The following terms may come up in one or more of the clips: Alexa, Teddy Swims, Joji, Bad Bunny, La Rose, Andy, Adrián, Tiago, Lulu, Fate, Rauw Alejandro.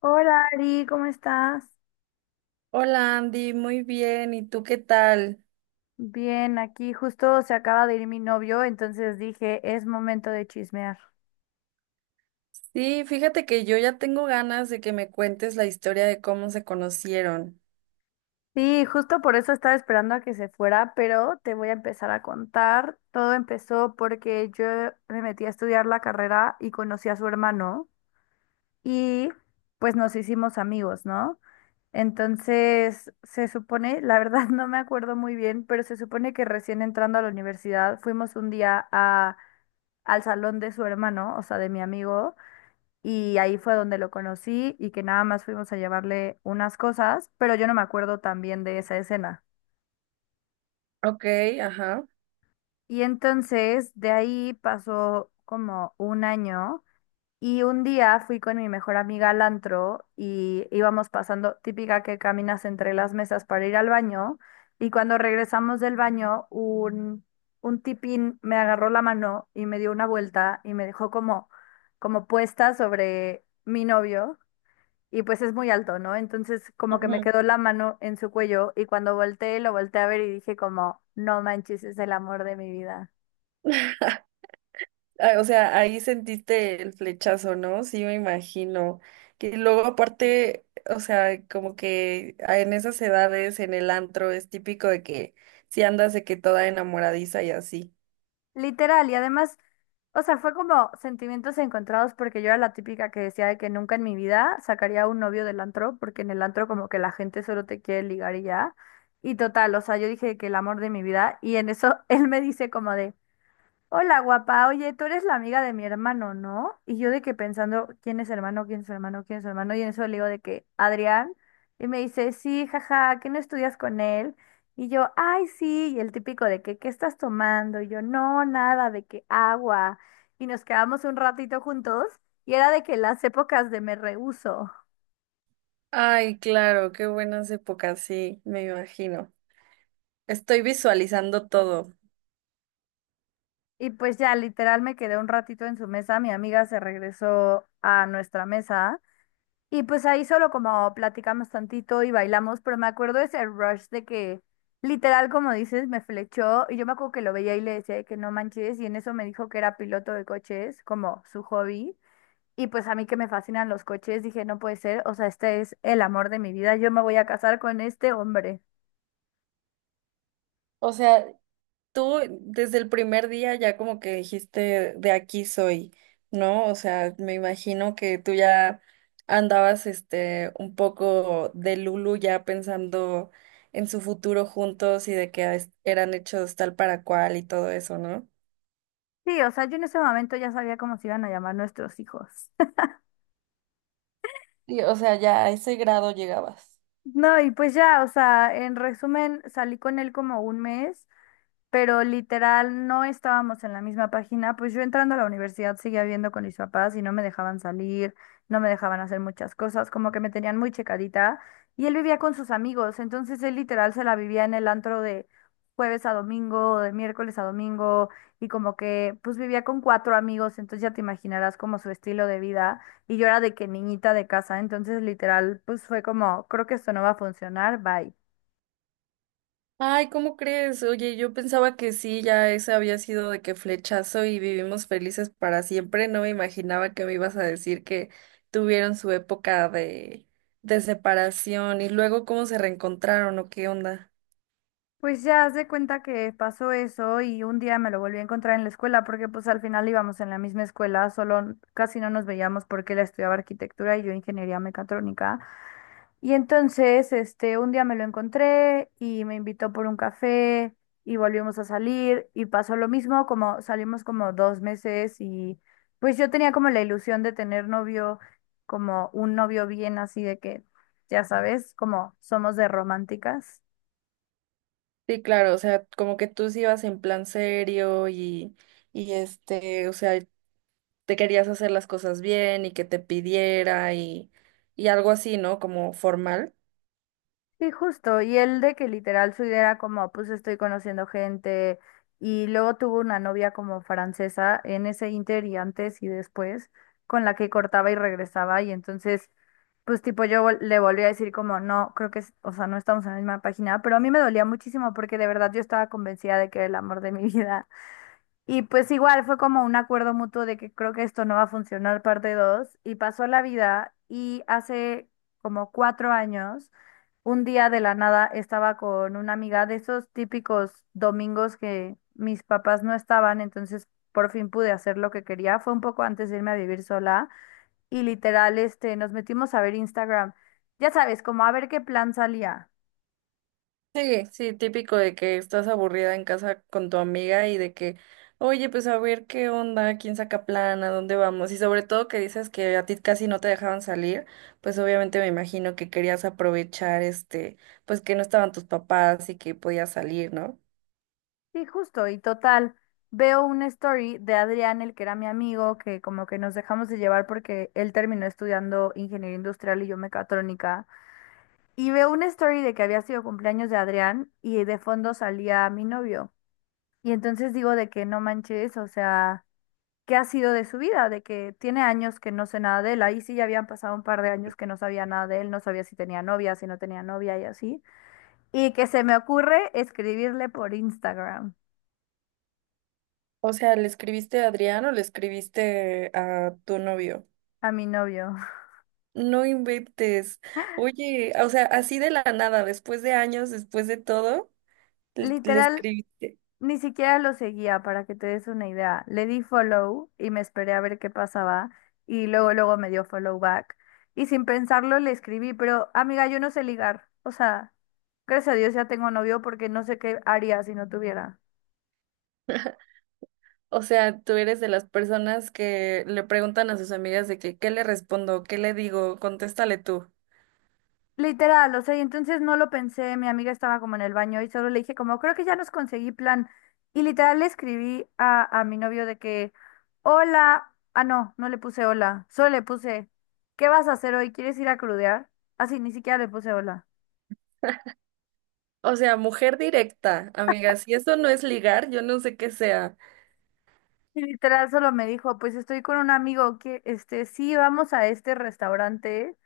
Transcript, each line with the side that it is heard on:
left: Hola Ari, ¿cómo estás?
right: Hola Andy, muy bien. ¿Y tú qué tal?
left: Bien, aquí justo se acaba de ir mi novio, entonces dije, es momento de chismear.
right: Sí, fíjate que yo ya tengo ganas de que me cuentes la historia de cómo se conocieron.
left: Sí, justo por eso estaba esperando a que se fuera, pero te voy a empezar a contar. Todo empezó porque yo me metí a estudiar la carrera y conocí a su hermano y pues nos hicimos amigos, ¿no? Entonces, se supone, la verdad no me acuerdo muy bien, pero se supone que recién entrando a la universidad fuimos un día al salón de su hermano, o sea, de mi amigo, y ahí fue donde lo conocí y que nada más fuimos a llevarle unas cosas, pero yo no me acuerdo tan bien de esa escena.
right: Ok, ajá.
left: Y entonces, de ahí pasó como un año. Y un día fui con mi mejor amiga al antro y íbamos pasando, típica que caminas entre las mesas para ir al baño. Y cuando regresamos del baño, un tipín me agarró la mano y me dio una vuelta y me dejó como, como puesta sobre mi novio. Y pues es muy alto, ¿no? Entonces como que me
right: Ujú.
left: quedó la mano en su cuello y cuando volteé, lo volteé a ver y dije como, no manches, es el amor de mi vida.
right: Ah, o sea, ahí sentiste el flechazo, ¿no? Sí, me imagino. Que luego aparte, o sea, como que en esas edades, en el antro, es típico de que si andas de que toda enamoradiza y así.
left: Literal, y además, o sea, fue como sentimientos encontrados porque yo era la típica que decía de que nunca en mi vida sacaría un novio del antro, porque en el antro como que la gente solo te quiere ligar y ya. Y total, o sea, yo dije que el amor de mi vida, y en eso él me dice como de… Hola, guapa. Oye, tú eres la amiga de mi hermano, ¿no? Y yo de que pensando, ¿quién es su hermano? ¿Quién es su hermano? ¿Quién es su hermano? Y en eso le digo de que, Adrián. Y me dice, sí, jaja, ¿qué no estudias con él? Y yo, ay, sí. Y el típico de que, ¿qué estás tomando? Y yo, no, nada, de que agua. Y nos quedamos un ratito juntos. Y era de que las épocas de me rehuso.
right: Ay, claro, qué buenas épocas, sí, me imagino. Estoy visualizando todo.
left: Y pues ya, literal, me quedé un ratito en su mesa. Mi amiga se regresó a nuestra mesa. Y pues ahí solo como platicamos tantito y bailamos, pero me acuerdo de ese rush de que literal, como dices, me flechó y yo me acuerdo que lo veía y le decía de que no manches y en eso me dijo que era piloto de coches, como su hobby. Y pues a mí que me fascinan los coches, dije, no puede ser, o sea, este es el amor de mi vida, yo me voy a casar con este hombre.
right: O sea, tú desde el primer día ya como que dijiste de aquí soy, ¿no? O sea, me imagino que tú ya andabas un poco de Lulu ya pensando en su futuro juntos y de que ah, eran hechos tal para cual y todo eso, ¿no?
left: Sí, o sea, yo en ese momento ya sabía cómo se iban a llamar nuestros hijos.
right: Sí, o sea, ya a ese grado llegabas.
left: No, y pues ya, o sea, en resumen, salí con él como un mes, pero literal no estábamos en la misma página, pues yo entrando a la universidad seguía viviendo con mis papás y no me dejaban salir, no me dejaban hacer muchas cosas, como que me tenían muy checadita y él vivía con sus amigos, entonces él literal se la vivía en el antro de jueves a domingo, de miércoles a domingo y como que pues vivía con cuatro amigos, entonces ya te imaginarás como su estilo de vida y yo era de que niñita de casa, entonces literal pues fue como, creo que esto no va a funcionar, bye.
right: Ay, ¿cómo crees? Oye, yo pensaba que sí, ya ese había sido de que flechazo y vivimos felices para siempre. No me imaginaba que me ibas a decir que tuvieron su época de separación y luego cómo se reencontraron o qué onda.
left: Pues ya haz de cuenta que pasó eso y un día me lo volví a encontrar en la escuela porque pues al final íbamos en la misma escuela, casi no nos veíamos porque él estudiaba arquitectura y yo ingeniería mecatrónica. Y entonces, este, un día me lo encontré y me invitó por un café y volvimos a salir y pasó lo mismo, como salimos como 2 meses y pues yo tenía como la ilusión de tener novio, como un novio bien así de que, ya sabes, como somos de románticas.
right: Sí, claro, o sea, como que tú sí ibas en plan serio y este, o sea, te querías hacer las cosas bien y que te pidiera y algo así, ¿no? Como formal.
left: Sí, justo. Y él de que literal su idea era como, pues estoy conociendo gente. Y luego tuvo una novia como francesa en ese inter y antes y después, con la que cortaba y regresaba. Y entonces, pues tipo le volví a decir como, no, creo que, o sea, no estamos en la misma página. Pero a mí me dolía muchísimo porque de verdad yo estaba convencida de que era el amor de mi vida. Y pues igual fue como un acuerdo mutuo de que creo que esto no va a funcionar parte 2 y pasó la vida y hace como 4 años, un día de la nada estaba con una amiga de esos típicos domingos que mis papás no estaban, entonces por fin pude hacer lo que quería. Fue un poco antes de irme a vivir sola y literal, este, nos metimos a ver Instagram. Ya sabes, como a ver qué plan salía.
right: Sí, sí, típico de que estás aburrida en casa con tu amiga y de que, oye, pues a ver qué onda, quién saca plan, a dónde vamos. Y sobre todo que dices que a ti casi no te dejaban salir, pues obviamente me imagino que querías aprovechar este, pues que no estaban tus papás y que podías salir, ¿no?
left: Sí, justo, y total, veo una story de Adrián, el que era mi amigo, que como que nos dejamos de llevar porque él terminó estudiando ingeniería industrial y yo mecatrónica, y veo una story de que había sido cumpleaños de Adrián y de fondo salía mi novio. Y entonces digo de que no manches, o sea, ¿qué ha sido de su vida? De que tiene años que no sé nada de él, ahí sí ya habían pasado un par de años que no sabía nada de él, no sabía si tenía novia, si no tenía novia y así, y que se me ocurre escribirle por Instagram
right: O sea, ¿le escribiste a Adrián o le escribiste a tu novio?
left: a mi novio.
right: No inventes. Oye, o sea, así de la nada, después de años, después de todo, le
left: Literal,
right: escribiste.
left: ni siquiera lo seguía para que te des una idea. Le di follow y me esperé a ver qué pasaba y luego luego me dio follow back y sin pensarlo le escribí, pero amiga, yo no sé ligar. O sea, gracias a Dios ya tengo novio porque no sé qué haría si no tuviera.
right: O sea, tú eres de las personas que le preguntan a sus amigas de que, ¿qué le respondo? ¿Qué le digo? Contéstale tú.
left: Literal, o sea, y entonces no lo pensé, mi amiga estaba como en el baño y solo le dije como, creo que ya nos conseguí plan. Y literal le escribí a mi novio de que, hola, ah, no, no le puse hola, solo le puse, ¿qué vas a hacer hoy? ¿Quieres ir a crudear? Así, ni siquiera le puse hola.
right: O sea, mujer directa, amigas. Si eso no es ligar, yo no sé qué sea.
left: Y literal solo me dijo, pues estoy con un amigo que, este, sí, vamos a este restaurante.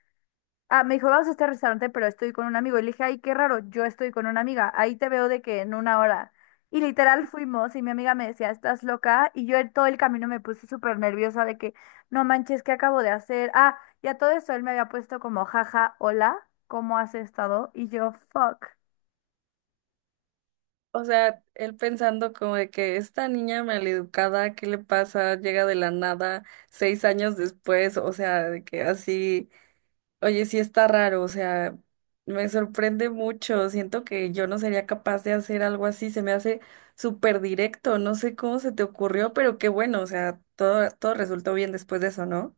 left: Ah, me dijo, vamos a este restaurante, pero estoy con un amigo. Y le dije, ay, qué raro, yo estoy con una amiga. Ahí te veo de que en una hora. Y literal fuimos y mi amiga me decía, estás loca. Y yo en todo el camino me puse súper nerviosa de que, no manches, ¿qué acabo de hacer? Ah, y a todo eso él me había puesto como, jaja, hola, ¿cómo has estado? Y yo, fuck.
right: O sea, él pensando como de que esta niña maleducada, ¿qué le pasa? Llega de la nada 6 años después, o sea, de que así. Oye, sí está raro, o sea, me sorprende mucho. Siento que yo no sería capaz de hacer algo así. Se me hace súper directo. No sé cómo se te ocurrió, pero qué bueno, o sea, todo, todo resultó bien después de eso, ¿no?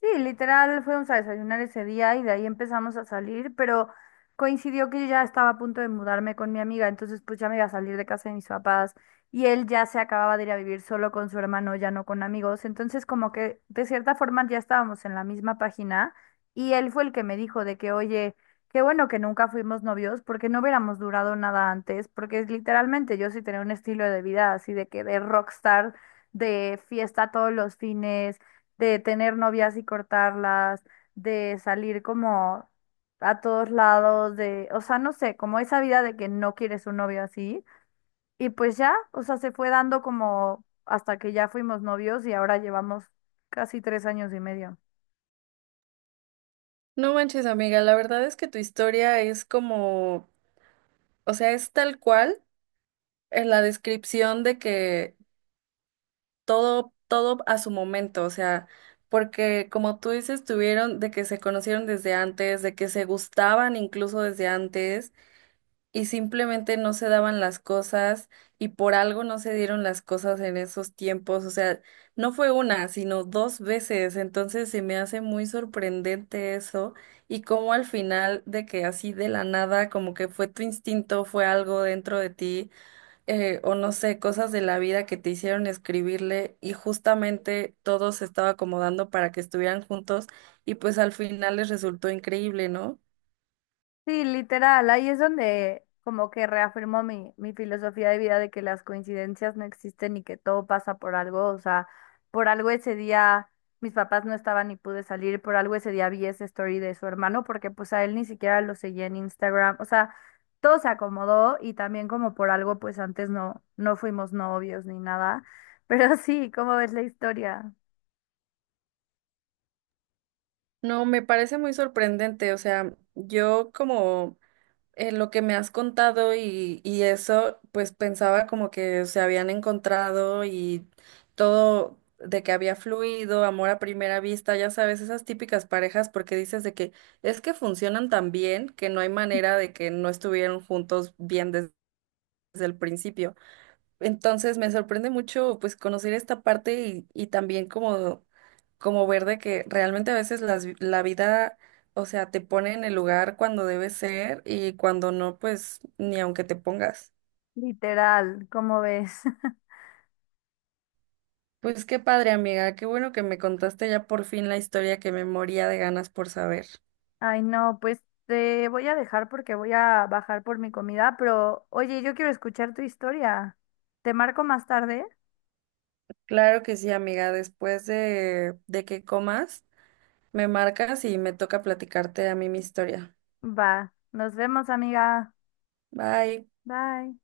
left: Sí, literal, fuimos a desayunar ese día y de ahí empezamos a salir, pero coincidió que yo ya estaba a punto de mudarme con mi amiga, entonces pues ya me iba a salir de casa de mis papás y él ya se acababa de ir a vivir solo con su hermano, ya no con amigos, entonces como que de cierta forma ya estábamos en la misma página y él fue el que me dijo de que, oye, qué bueno que nunca fuimos novios porque no hubiéramos durado nada antes, porque literalmente yo sí tenía un estilo de vida así de que de rockstar, de fiesta todos los fines de tener novias y cortarlas, de salir como a todos lados, de, o sea, no sé, como esa vida de que no quieres un novio así. Y pues ya, o sea, se fue dando como hasta que ya fuimos novios y ahora llevamos casi 3 años y medio.
right: No manches, amiga, la verdad es que tu historia es como, o sea, es tal cual en la descripción de que todo, todo a su momento, o sea, porque como tú dices, tuvieron de que se conocieron desde antes, de que se gustaban incluso desde antes y simplemente no se daban las cosas y por algo no se dieron las cosas en esos tiempos. O sea, no fue una, sino dos veces. Entonces se me hace muy sorprendente eso y cómo al final de que así de la nada, como que fue tu instinto, fue algo dentro de ti, o no sé, cosas de la vida que te hicieron escribirle y justamente todo se estaba acomodando para que estuvieran juntos y pues al final les resultó increíble, ¿no?
left: Sí, literal, ahí es donde como que reafirmo mi filosofía de vida de que las coincidencias no existen y que todo pasa por algo, o sea, por algo ese día mis papás no estaban y pude salir, por algo ese día vi esa story de su hermano porque pues a él ni siquiera lo seguía en Instagram, o sea, todo se acomodó y también como por algo pues antes no, no fuimos novios ni nada, pero sí, ¿cómo ves la historia?
right: No, me parece muy sorprendente. O sea, yo como en lo que me has contado y eso, pues pensaba como que se habían encontrado y todo de que había fluido, amor a primera vista, ya sabes, esas típicas parejas, porque dices de que es que funcionan tan bien que no hay manera de que no estuvieran juntos desde el principio. Entonces me sorprende mucho pues conocer esta parte y también como, como ver de que realmente a veces la vida, o sea, te pone en el lugar cuando debe ser y cuando no, pues ni aunque te pongas.
left: Literal, ¿cómo ves?
right: Pues qué padre, amiga, qué bueno que me contaste ya por fin la historia que me moría de ganas por saber.
left: Ay, no, pues te voy a dejar porque voy a bajar por mi comida, pero oye, yo quiero escuchar tu historia. ¿Te marco más tarde?
right: Claro que sí, amiga, después de que comas, me marcas y me toca platicarte a mí mi historia.
left: Va, nos vemos, amiga.
right: Bye.
left: Bye.